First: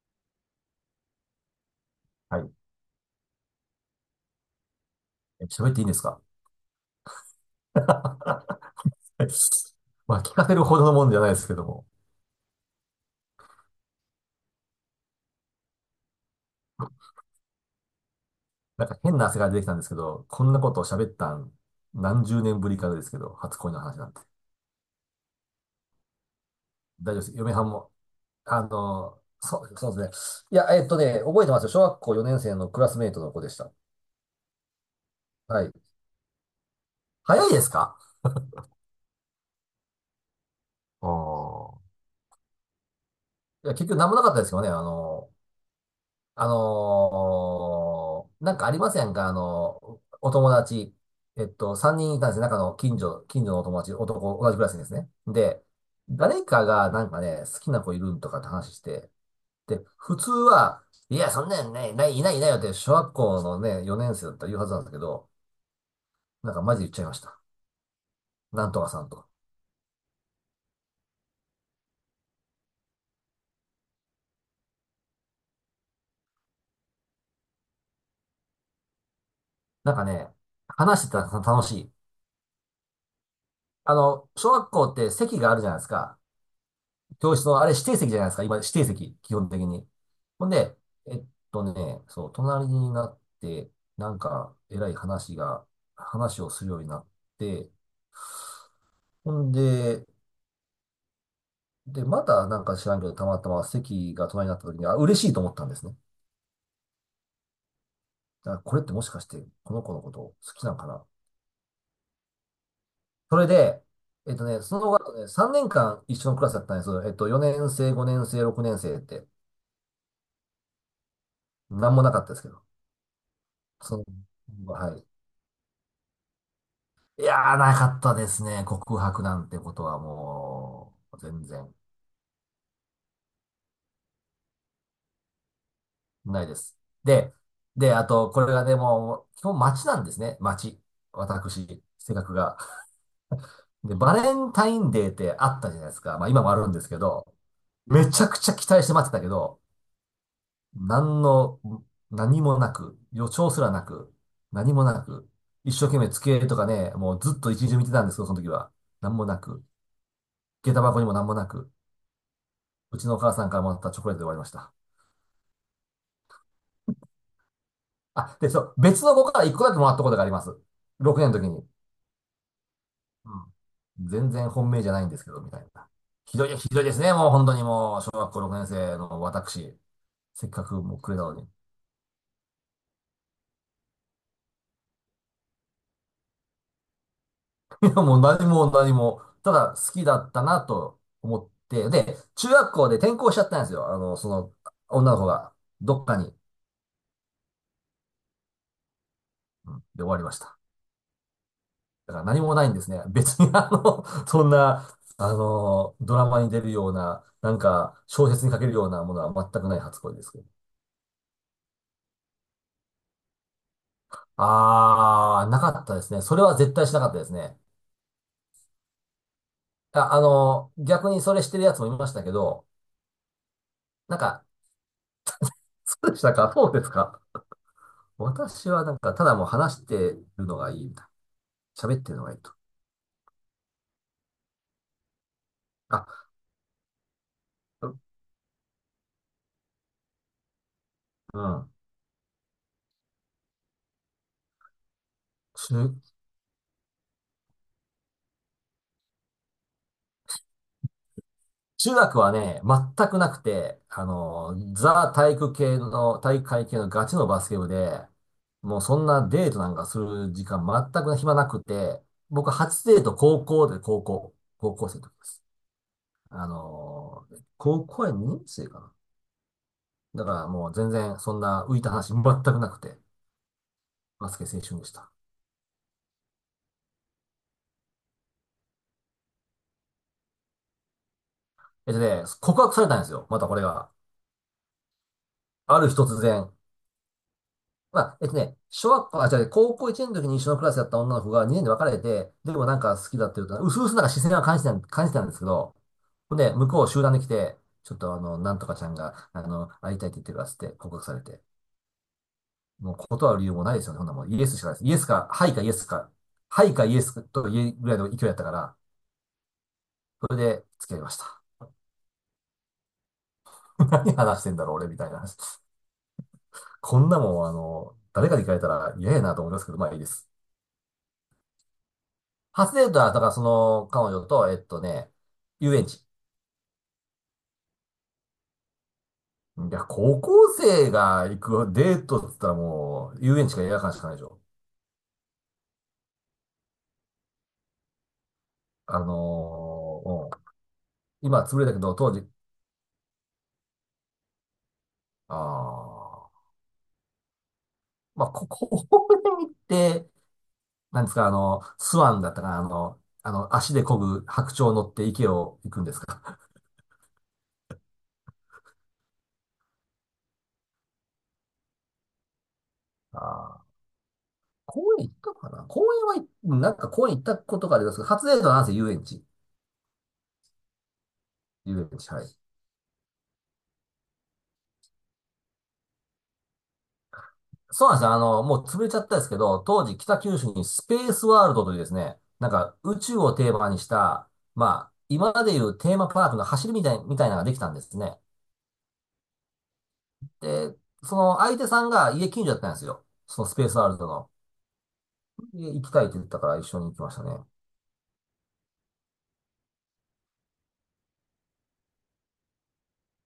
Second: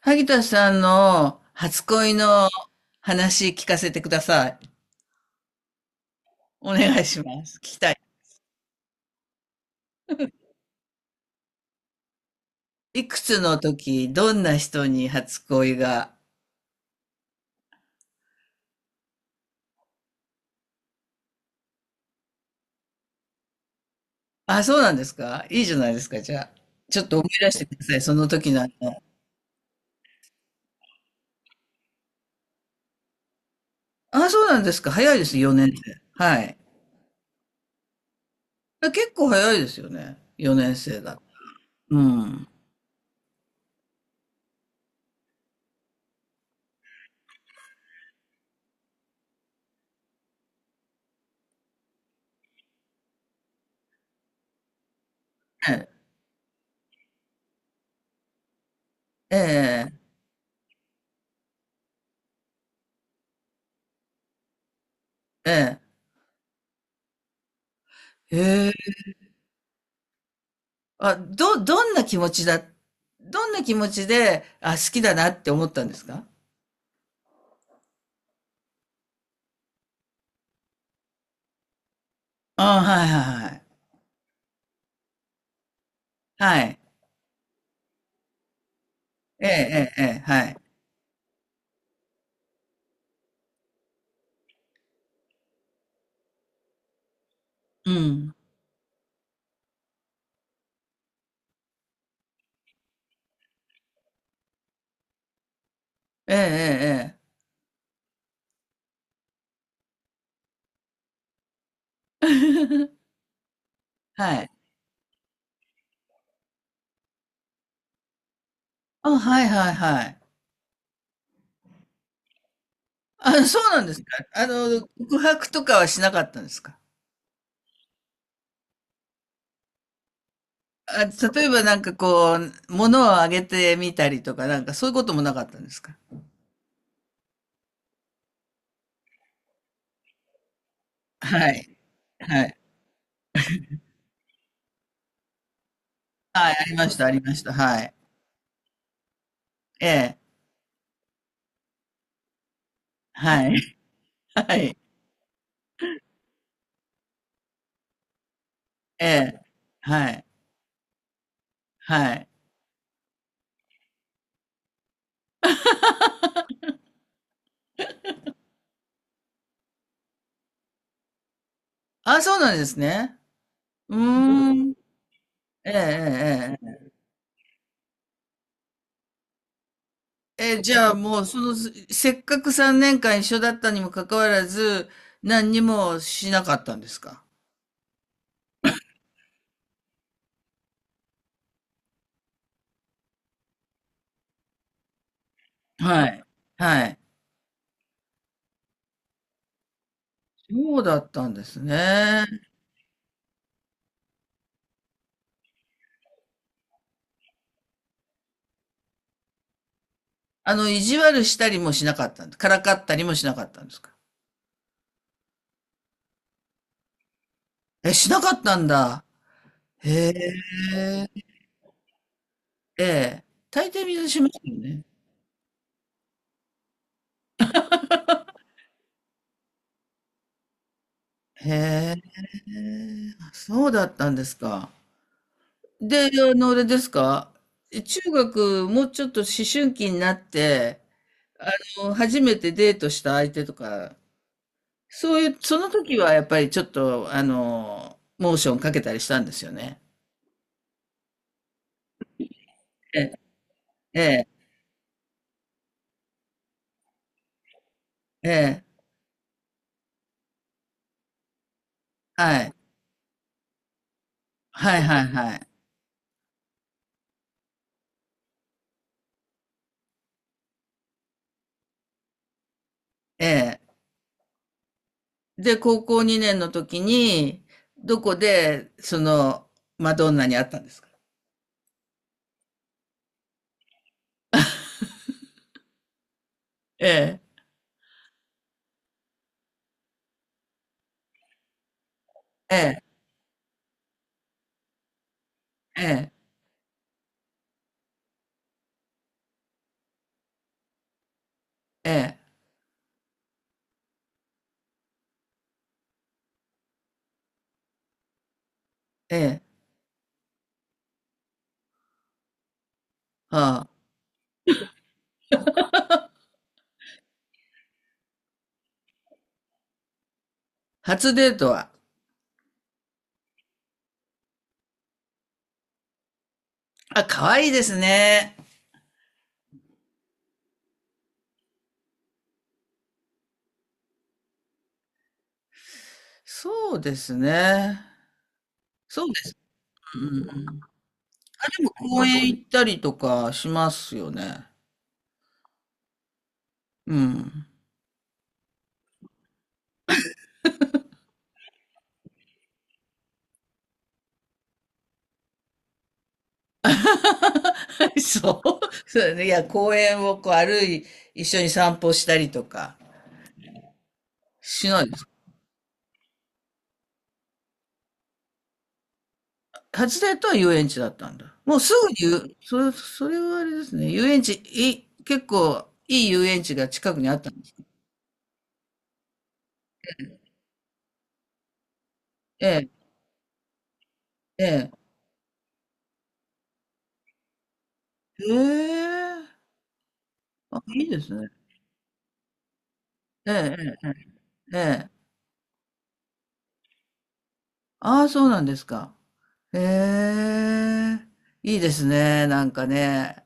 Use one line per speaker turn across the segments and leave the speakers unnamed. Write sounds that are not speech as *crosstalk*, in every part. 萩田さんの初恋
は
の
い。
話聞かせてください。
喋っていいんですか？
お願いします。聞きたい。
*laughs* まあ、聞かせるほどのもんじゃないですけども。
いくつの時、どんな人に初恋が。
なんか変な汗が出てきたんですけど、こんなことを喋ったん何十年ぶりかですけど、初恋の話なんて。
あ、そうなんですか。いいじゃないですか、じゃあ。ちょっ
大
と
丈夫で
思い
す。
出
嫁
し
は
て
ん
くだ
も。
さい、その時なんの。
そう、そうですね。いや、覚えてますよ。小学校4年生のクラスメイトの子でした。
あ、そうなんですか。早いです、
は
4年
い。
生。はい。
早いですか？
結構早いですよね。4年生
あ
だ。
あー。
うん。
いや、結局何もなかったですよね。なんかありませんか？お友達。3人いたんですよ。中の近所のお友達、男、同じクラスにですね。で、
え
誰かがなんかね、好きな子いるんとかって話して、で、
え、
普通は、いや、そんなんね、ない、いないいないよって、小学校のね、4年生だったら言うはずなんですけど、
ええ、ええ。
なんかマジで言っちゃいました。な
え
んとかさ
え。
んとか。
どんな気持ちだ、どんな気持ちで、あ、好きだなって思ったんですか？
なんかね、話してたら楽しい。
ああ、はいはいはいはい。
小学校って席があるじゃないですか。教室の、あれ指定席じゃないですか。今、指定席、基
え
本
え
的に。
ええええ、は
ほん
い。
で、えっそう、隣になって、なんか、えらい話が、話をするようになって、
うん。
ほんで、で、またなんか知らんけど、たまたま席が隣になった時に、あ、嬉しいと思ったんですね。
ええええええ。
だからこれってもしかして、この子のこと好きなんかな。
*laughs*
それで、
はい。
その後ね、3年間一緒のクラスだったんです。4年生、5年生、6年生っ
あ、
て、
はいはいはい。
なんもなかったですけど。
あ、そうなんで
そ
すか。あの、
はい。
告白とかはしなかったんですか。
いやー、なかったですね。告白なんてことはも
あ、
う、全
例えば
然
なんかこう、物をあげてみたりとか、なんかそういうこともなかったんですか。
ないです。で、で、あと、これがでも、基本街なんですね。街。
はい。
私、性格
はい。
が。で、バレンタインデーってあったじゃないですか。まあ今も
は
あ
い、あ
るん
り
で
ま
す
し
け
たあり
ど、
ました。はい。
めちゃくちゃ期待して待ってたけど、
ええ。
何の、何もなく、予
は
兆
い。
すらなく、
*laughs* は
何
い。
もなく、一生懸命机とかね、もうずっと一日中見てたんですけど、その時は。
え
何もな
え。
く、
はい。
下駄箱にも何もなく、
はい。
うちのお母さんからもらったチョコレートで終わりました。あ、で、そう、別の子から一個だけもらったことがあります。6年の時に。
あ、そうなんですね。
うん。
う
全然
ー
本
ん。
命じゃないんですけど、みたい
ええ
な。ひどい、
ええ
ひ
え
どいですね、もう本当にもう、小学校6年生の私、せっ
え、
か
じ
く
ゃあ
もうくれ
も
た
う、
の
そ
に。
の、
*laughs*
せっかく3年間一緒だったにもかかわらず、何にもしなかったんですか。
いや、もう何も何も、ただ好きだったなと思って、で、中学校で転校しちゃったんですよ。女の子が、どっ
は
か
い。
に、
はい。
で終わりました。
そうだったんです
だか
ね。
ら何もないんですね。別に*laughs* そんな、ドラマに出るような、なんか、小説に書けるようなものは全くない初恋ですけど。
あの、意地悪したりもしなかったんで、からかったりもしなかったんですか？
あー、なかったですね。それは絶対しなかったですね。
え、しなかったんだ。へ
あ、
え。
逆にそれしてるやつもいましたけど、
ええ。大抵みんな
なん
します
か、
よね。
そうでしたか？そうですか？私はなんか、ただもう話してるのがいいみたいな。
へ
喋ってる
え。
のがいいと。
あ、そうだったんですか。で、
あ、
あの、あれですか。え、中学、もうちょっと思春期になって、
う
あ
ん。
の、初めてデートした相手とか、そういう、その時
中
はやっぱりちょっと、あの、モーションかけたりしたんですよね。
中学はね、
え
全
え、
くなくて、
ええ、
ザ体育会系のガチのバスケ部で、
ええ。
もうそんなデートなんかする時間全く暇なくて、
は
僕
い。
初デート高
はい
校生
は
の
い
時で
は
す。
い。
あの、高校や2年生かな。だからもう全然そんな浮いた話全くなくて、
ええ。
バスケ青春でした。
で、高校2年の時に、どこで、その、マドンナに会ったんですか？
告白されたんですよ。またこれが。ある日突然。
ええ、
まあ、小学校、あ、じゃ高校1年の時に一緒のクラスだった女の子が2年で別れて、で
え
もなん
え、
か好きだっていうと、うすうすなんか視線は感じてたんですけど、
ええ、
ほんで、向こう集団で来て、ちょっとなんとかちゃんが、会いたいって言ってるからっつって告白されて、
ええ、
もう断る理由もないですよね。ほんなもうイエスしかないです。イエスか、はいかイエスか、はいかイエスと言えるぐらいの勢いだったから、
ええ、
それで付き合いました。
はあ。
*laughs* 何話してんだろう、俺みたいな。こんなもん、誰かに聞かれたら嫌やなと思いますけど、まあいいです。
初デートは、
初デートは、だからその彼女と、遊園地。
あ、可愛いですね。
いや、高校生が行くデートって言ったらもう、遊園地か映画館しかないでしょ。
そうですね。
あ
そうです。う
の
んう
うん、
ん。
今潰れたけど、
公
当
園
時、
行ったりとかしますよね。
ああ、
うん。
まあ、*laughs* こに行って、なんですか、スワンだったかな、足で漕ぐ白鳥乗って池を行くんですか？
*laughs* そう。そうだね。いや、公園をこう歩い、一緒に散歩したりとか
*laughs* ああ、
しな
公
いです
園
か。
行ったかな、公園は、なんか公園行ったことがありますけど、初デートはなんせ遊園地。
初デートは遊園地だったんだ。もうす
遊
ぐ
園
に言
地、は
う、
い。
それ、それはあれですね。遊園地、い、結構いい遊園地が近くにあったんです。
そうなんですよ。もう潰れちゃったんですけど、当時北九州にスペースワールドというですね、
え
なん
え、
か宇宙をテーマにした、
ええ。
まあ、今までいうテーマパークの走りみたいなのができたんですね。
ええ。あ、
で、
いいです
そ
ね。
の相手さんが家近所だったんですよ。
え
そのス
え、
ペース
え
ワー
え、
ルドの。
ええ。
で行きたいって言ったから一緒に行きましたね。
ああ、そうなんですか。ええ。いいですね。なんかね。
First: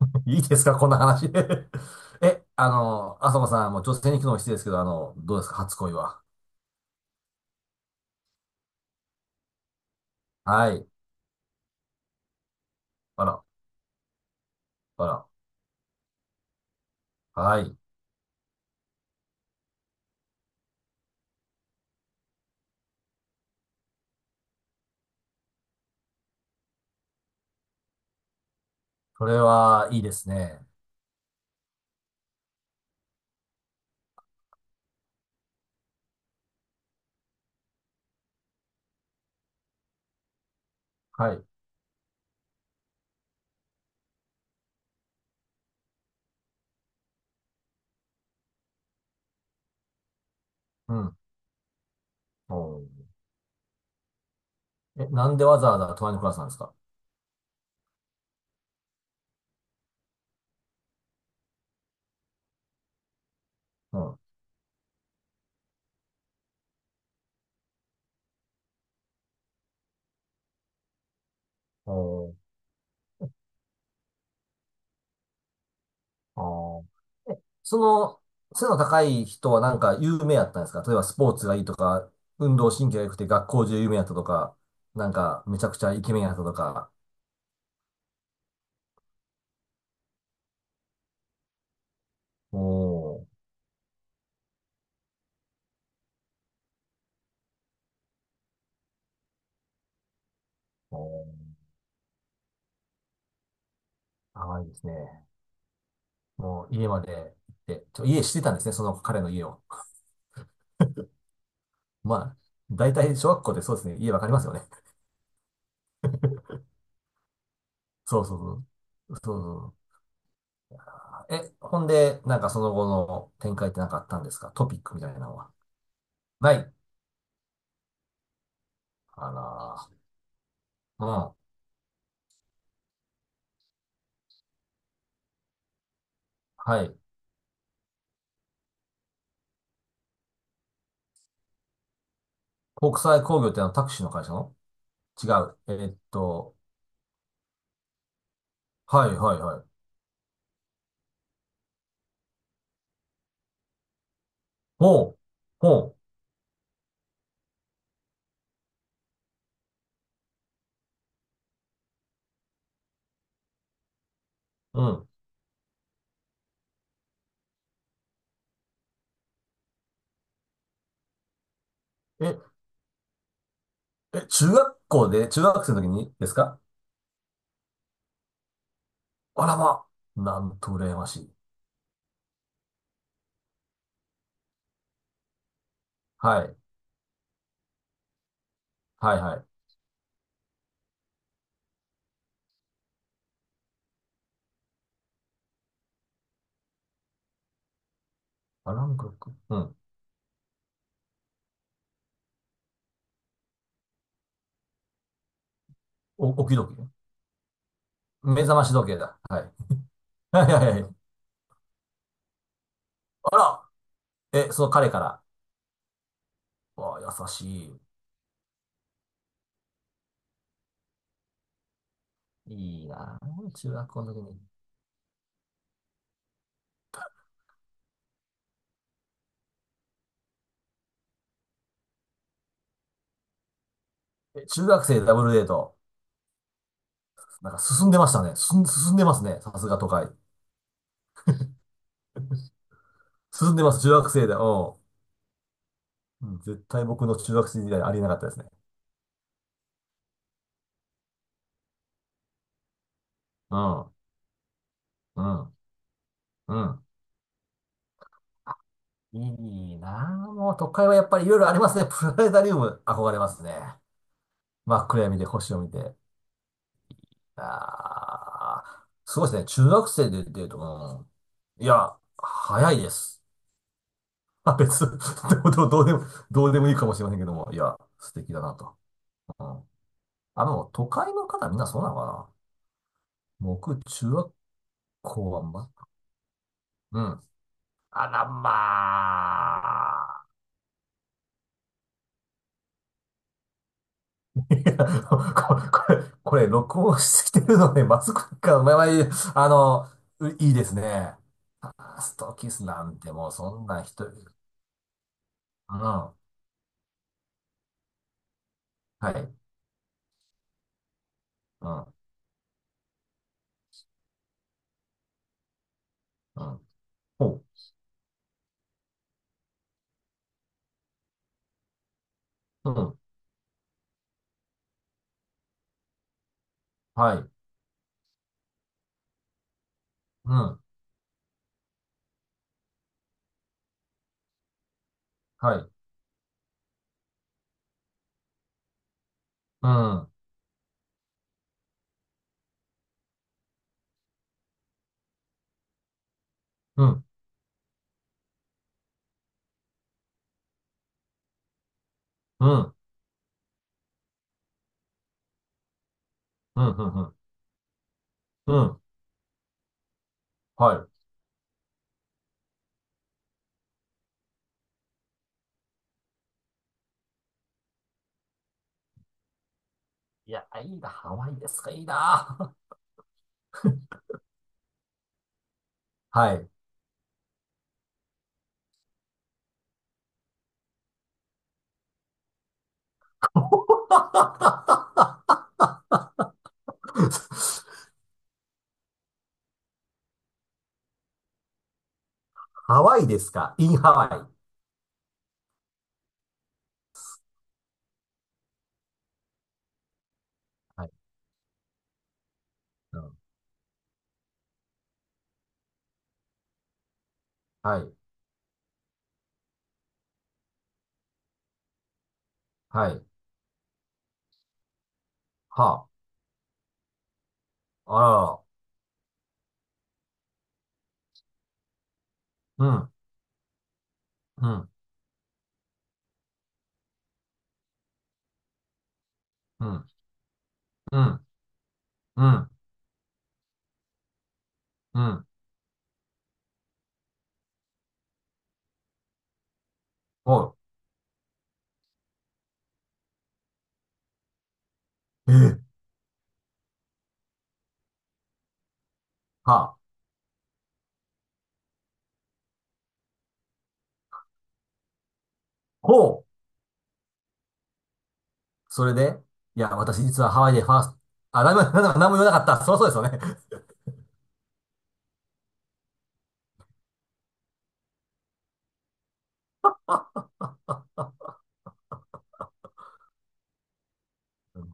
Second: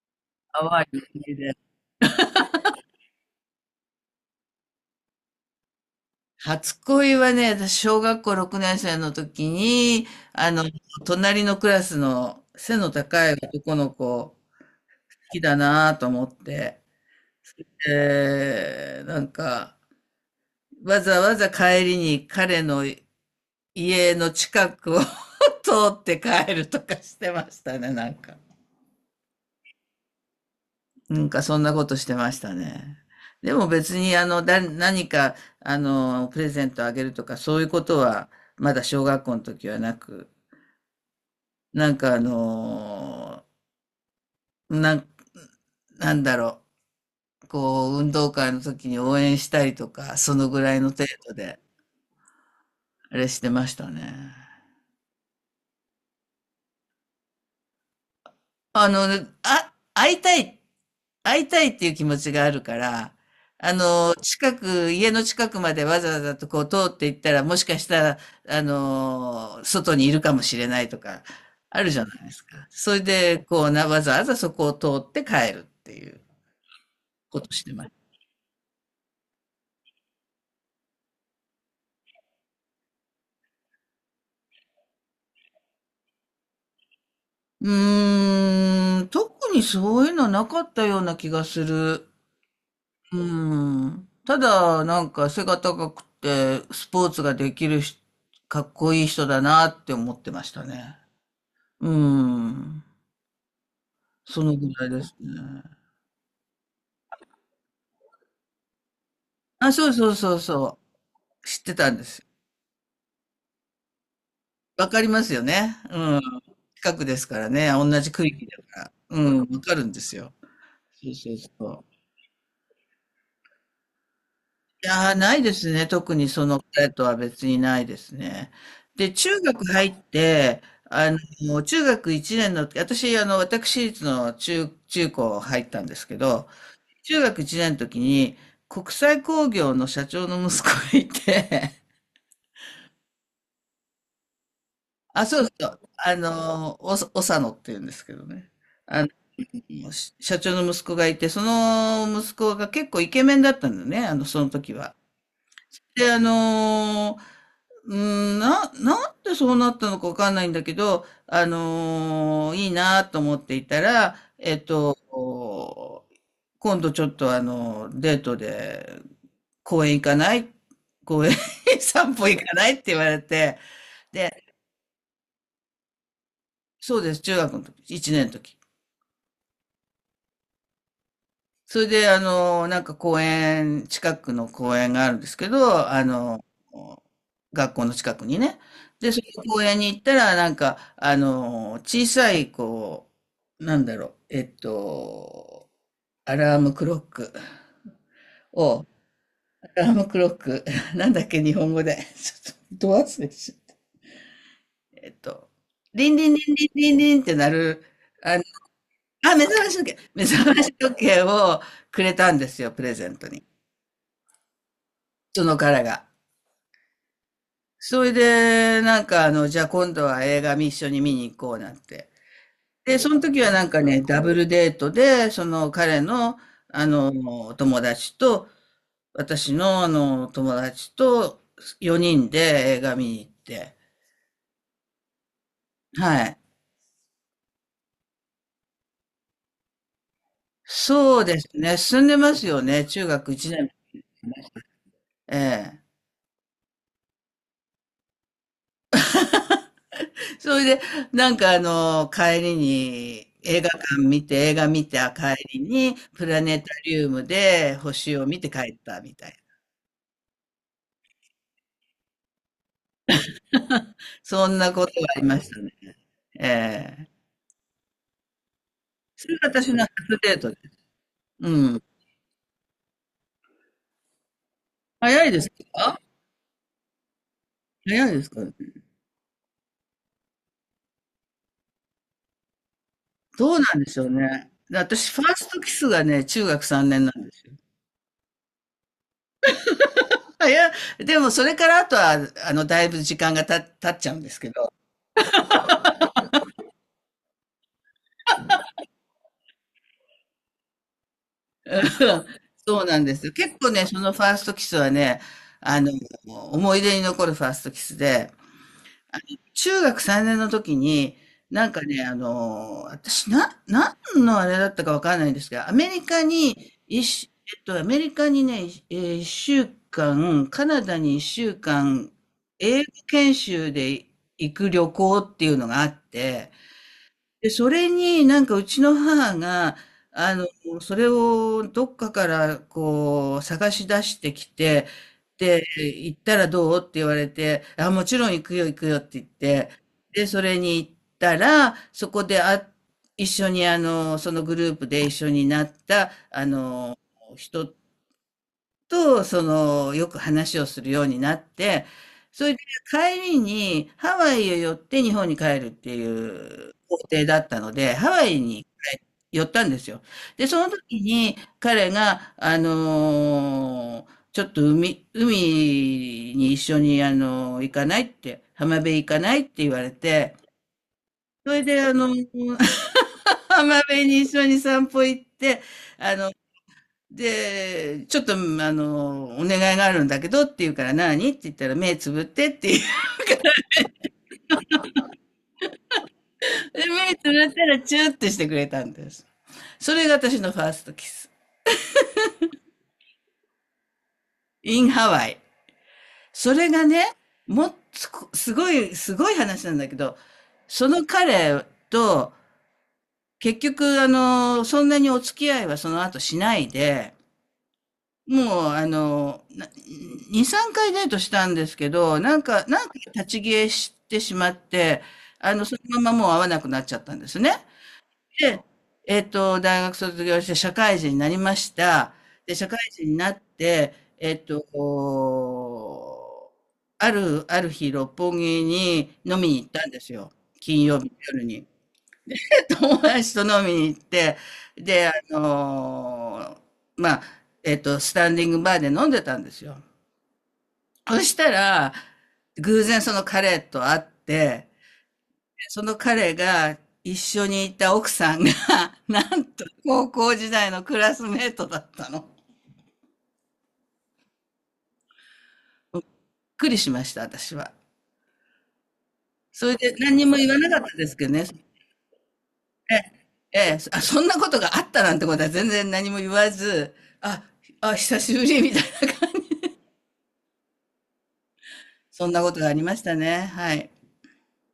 *laughs* いいですか？
淡
こん
い
な
思
話。
い出。
*laughs* え、あさこさん、もう女性に聞くのも失礼ですけど、どうですか？初恋は。
初恋はね、私、小学校6年生の時に、あの、
はい。
隣のクラスの背の
あ
高い
ら、
男の子、好
あら。
きだなぁと思って、
はい。
なんか、わざわざ帰りに彼の家の近くを *laughs* 通って帰るとかしてましたね、なんか。
それはいいですね。
なんか、そんなことしてましたね。でも別に、何か、あの、プレゼントあげるとか、そういうことは、まだ小学校の時はなく、
はい。
なんかあのーなん、なんだろう、こう、運動会の時に応援したりとか、そのぐらいの
う
程
ん。
度で、
おー。
あれしてましたね。
なんでわざわざ隣のクラスなんですか？
あの、あ、会いたい、会いたいっていう気持ちがあるから、あ
う
の、
ん。
近く、家の近くまでわざわざとこう通っていったら、もしかしたら、あの、外にいるかもしれないとか、ある
お
じゃないで
ー。
すか。それで、こうな、わざわざそこを通って帰るっていう
あー。
こ
え、
として
そ
ます。
の、背の高い人はなんか有名やったんですか？例えばスポーツがいいとか、運動神経が良くて学校中有名やったとか、なんかめちゃくちゃイケメンやったとか。
うーん、特にそういうのなかったような気がする。
お
う
ー、
ん。ただ、なんか背が高くて、スポーツができるし、かっこいい人だなって思ってましたね。
おー、
うん。その
甘い
ぐ
です
らいです
ね。
ね。
もう家まで行って、家知ってたんですね、その彼の家を。
あ、そう
*laughs*
そうそうそう。知ってたんで
ま
すよ。
あ、大体小学校でそうですね、家わかりますよね。
わかりますよね。うん。近くですからね。同じ
そう
区
そう
域
そ
だ
う。
から。う
そ
ん。
う
わか
そ
る
う。
んですよ。そうそう
え、
そ
ほ
う。
んで、なんかその後の展開ってなんかあったんですか？トピッ
い
クみた
や
い
ー、
な
な
の
い
は。
ですね。特にそ
な
の
い。
彼とは別にないですね。で、中学入
あ
って、
ら
あ
ー、うん。
の、中学1年の、私、あの、私立の中高入ったんですけど、
はい。
中学1年の時に、国際興業の社長の息子がいて、
国際工業ってあのタクシーの会社の？
*laughs* あ、
違
そう
う。
そう、おさのって言うんですけどね。あ
はいはいはい。
の、社長の息子がいて、その息子が結構イケメンだったんだね、あの、その時は。
ほう、ほ
で、うなんでそうなったのかわかんないんだけど、あのーいいなと思っていたら、えっ
う、う
と、
ん。
今度ちょっとあの、デートで公園行かない公園 *laughs* 散歩行
え、
かないって言われて、
え、
で、
中学生の時にですか？
そうです、中学の時、1年の時。
あらま、なんと羨ましい。
それで、あの、なんか公園、近くの公園があるんですけど、あの、
はい、
学校の近くにね。で、
はい
そ
は
の
い。
公園に行ったら、なんか、あの、小さい、こう、なんだろう、えっと、アラームクロック
アラ
を、
ームクロック、うん。
アラームクロック、*laughs* なんだっけ、日本語で。*laughs* ちょっと、ど忘れしちゃった。えっと、リンリン
お、
リン
起き
リン
時計
リンリンって鳴る、あ
目
の、
覚まし時計だ。はい。
目
はい
覚ま
は
し
いはい。
時計をくれたんですよ、プレゼント
あ
に。
ら、その彼から。
その彼が。
わあ、優しい。
それで、なんかあの、じゃあ今度は映画見一緒に見に行こうなんて。
いい
で、そ
な
の時は
ぁ。
なん
中
か
学
ね、
校の
ダ
時
ブ
に。
ルデートで、その彼の、あの、友達と、私のあの、友達と4人で映画見に行って。
え、中学生ダブルデート。
はい。
なんか進んでましたね。進んでますね。さすが都会。
そうですね。進んでますよね。中学1
進んで
年。
ます。中学生で。うん。
ええ。
うん、絶対僕の中学生時代ありえなかったですね。
それで、なんかあの、帰りに、
う
映画
ん。
館見て、映画見た
う
帰
ん。
りに、プラ
う
ネタ
ん。
リウムで星を見て帰ったみたいな。
いいなぁ。もう都会はやっぱりいろいろありますね。プラネタリウム憧れますね。
そんな
真
こ
っ
と
暗
が
闇
あ
で
りまし
星
た
を見
ね。
て。
ええ。
ああ、すご
そ
い
れ
ですね。
が
中
私の
学生
初
で
デー
デ
ト
ー
で
ト。
す。う
うん。い
ん。
や、早いです。まあ、別、
早いで
*laughs*
す
どう、どうどうで
か？
も、どうでもいいかもしれませんけども、いや、
早い
素
です
敵だ
かね。
なと。うん。都会の方みんなそうなのかな。
どうな
僕、
んでしょう
中学
ね。で、私フ
校
ァー
は、
スト
ま、
キスがね、中学3
う
年な
ん。
んですよ。
あら、まあ。
あいやでもそれからあとは、あの、だいぶ時間が経っちゃうんですけ
*laughs* い
ど。
や、こここれ、録音してきてるので、まずくか、まあまあいい、あの、ういいですね。
*laughs*
ファ
う
ース
ん。
トキス
そ
な
うな
ん
ん
て
です
も
よ。
う、
結
そん
構
な
ね、そ
人、う
のフ
ん。
ァーストキスはね、あの、
は
思い出に残るファーストキスで、
い。
中学3年の時に、な
う
んか
ん。
ね、あの、何のあれだったかわかんないんですが、アメリカ
うん。
に、一週、
ほ
えっと、アメリカにね、えー一週間、カナダに一週間、
う。う
英語
ん。
研修で行く旅行っていうのがあって、
はい。
で、それになんかうちの母が、あ
う
の、
ん。
それをどっかからこう探し出してきて、
は
で、
い。
行ったらどうって言われて、あ、もちろん行くよ行くよって言っ
う
て、
ん。
で、それに行ったら、そこであ、一緒にあの、そのグループで一緒になった、あ
う
の、
ん。
人と、その、よく話をするようになって、そ
うん。
れで
うん。
帰りにハワイへ寄って日本に帰るってい
うん。
う
う
行
ん。うん
程だったので、ハワイ
う
に
ん。
寄ったんですよ。で、その
は
時に彼が、あのーちょっと海、海に一緒に、あのー行かないって、浜辺行かないって言われ
い。い
て、
や、いいな、ハワイで
そ
す
れ
か、
で、
いい
あのー
な。*laughs*
*laughs* 浜辺に一緒に散歩行って、あの
はい。
で、ちょっと、あの、お願いがあるんだけどって言うから何って言ったら目つぶってって言う。*laughs*
*laughs*
で目つぶったらチューってしてくれたんです。それが私のファーストキス。
ハワイですかインハワ
in ハワイ。それがね、もっと、すごい、すごい話なんだけど、
イ。は
そ
い。
の彼と、
うん。
結局、あの、そんなにお付き合いはその後しないで、
はい。
もう、2、3回デートしたんですけど、なんかな
は
んか
い。
立ち消えしてしまって、あの、そ
は
のままもう会わなくなっちゃったんですね。
あ。あらら
で、えっと、大学卒業して社会人になりました。で、
ら。う
社会
ん。
人になって、えっ
う
と、
ん。
こう、ある日、六本木に飲みに
う
行った
ん。
んですよ。金曜日の
う
夜に。
ん。
*laughs* 友達と飲みに行って、
う
で、あ
ん。
のーまあ、えっと、スタンディングバーで飲んでたんですよ。
お
そしたら、偶然その彼と会って、
い。えー
その彼が一緒にいた奥さんが、*laughs* なん
は
と
あ。
高校時代のクラスメートだったの。びっ
ほう。
くりしました、私は。
それで、い
そ
や、
れで
私
何
実
に
は
も
ハ
言
ワイ
わ
でフ
な
ァー
かっ
ス
た
ト、
ですけど
あ、
ね。
なんも、なんも、なんも言わなかった。そりゃ
え
そうで
え、
すよね。
そんなことがあったなんてことは全然何も言わず、あ、あ、久しぶりみたいな。そんなことがありましたね。はい。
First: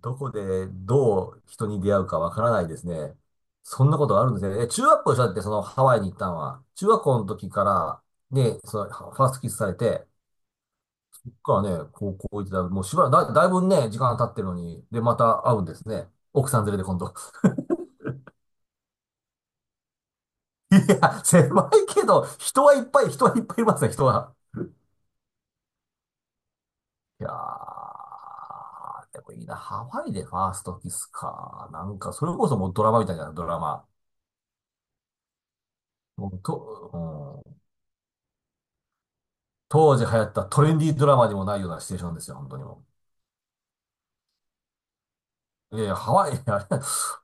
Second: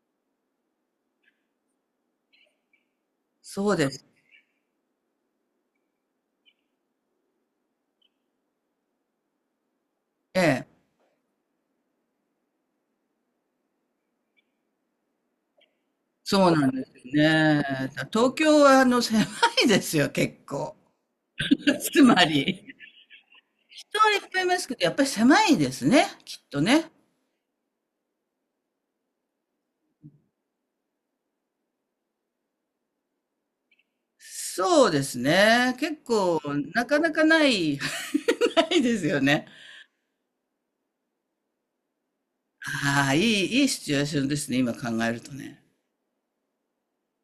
どこでどう人に出会うかわからないですね。
そう
そ
で
んな
す。
ことがあるんですね。え、中学校でしょだってそのハワイに行ったのは。中学校の時から、ね、そのファーストキスされて、
ええ。
そっからね、高校行ってたら、もうしばらくだ、だいぶね、時間経ってるのに、で、また会うんですね。
そう
奥さん
なん
連れ
で
で
す
今度。
ね。東京はあの狭いですよ、結
*laughs* い
構。
や、狭
*laughs*
い
つ
け
ま
ど、人
り。
はいっぱい、人はいっぱいいますね、
人
人
はいっ
は。
ぱいいますけど、やっぱり狭いですね、きっとね。
いやー、でもいいな。ハワイでファーストキスか。なんか、それこそもうドラマみたいな、ドラマ。
そうですね。結
もう
構なかなか
と、
な
うん。
い *laughs* ないですよね。
当時流行ったトレンディードラマにもないようなシチュエーションですよ、本当にも
ああ、いい、いいシチュエーションですね、今考えるとね。
う。いやいや、ハワイ、あれ、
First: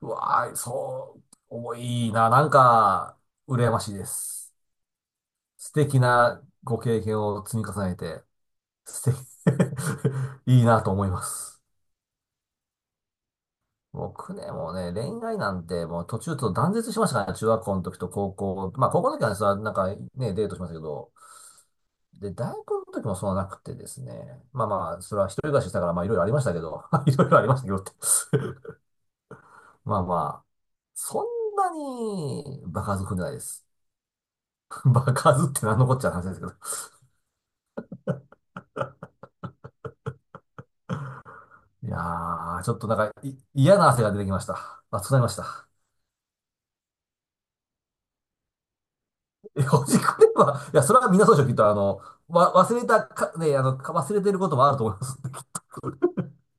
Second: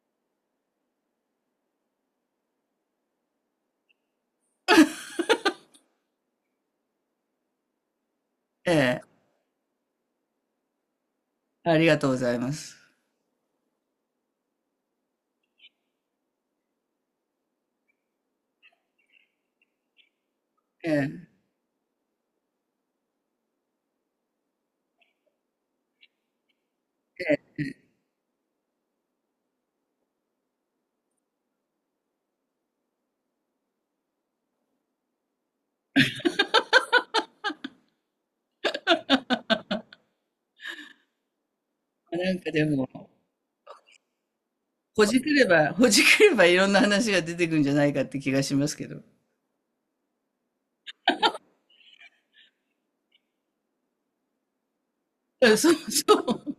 うわー、そう、重いな、なんか、羨ましいです。素敵なご経験を積み重ねて、
ええ、
素敵、*laughs* いいなと思います。
ありがとうございます。
僕ね、もうね、恋愛なんて、もう途中と断絶しましたからね、中学校の時と高校。まあ、高校の時はね、それはなんかね、デートしましたけ
え
ど、
え、
で、大学の時もそうはなくてですね。まあまあ、それは一人暮らししたから、まあいろいろありましたけど、*laughs* いろいろありまし
え
たけどってまあまあ、そんなに場数踏んでないです。*laughs* 場数って何のこっちゃの話ですけど。いや
え、なんかで
ー、ちょっ
も、
となんか、い、嫌な汗が出てきました。
ほ
暑くな
じ
り
く
まし
れ
た。
ば、ほじくればいろんな話が出てくるんじゃないかって気がしますけど。
え、ほじくれば、いや、それは皆そうでしょ、きっと、わ、忘れたか、ね、か忘れてることもあると思います。
えそ
*laughs*
う、そう。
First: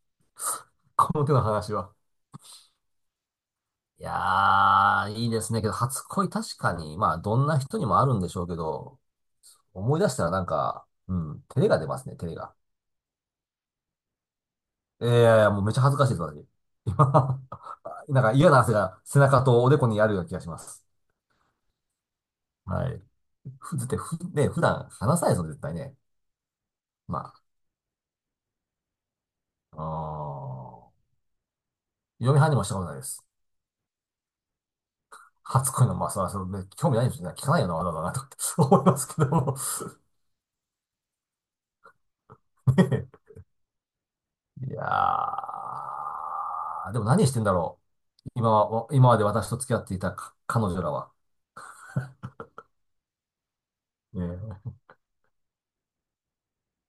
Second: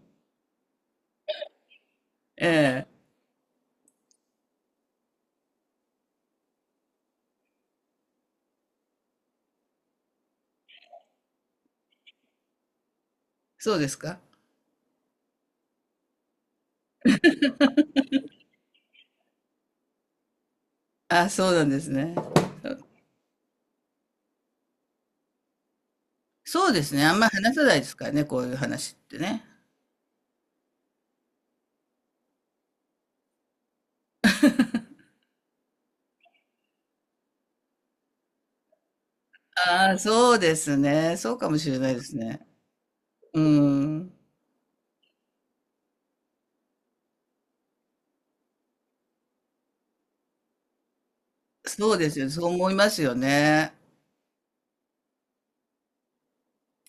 この手の話は。
ええ、
いやー、いいですね。けど、初恋確かに、まあ、どんな人にもあるんでしょうけど、思い出したらなんか、うん、照れが出ますね、照れが。
そうですか。
ええいやいや、もうめっちゃ恥ずかしいです、私。今 *laughs* なんか嫌な汗が背中とおでこにあるような気がします。
あ、そうなんですね。
はい。ふ、ずって、ふ、ね、普段話さないですよ、絶対ね。
そうですね。あん
ま
まり話さないですからね、こういう話ってね。
あ、あー嫁はんにもしたことないです。初恋の、まあ、それは、それね興味ないんですよね。聞かないよな、わざわざな、とかって思いますけども。*laughs*
ああ、そうですね。そうかもしれないですね。
ね
うん。
えいやー、でも何してんだろう。今は、今まで私と付き合っていたか彼女らは。
そうですよ。そう思いますよね。
ねえ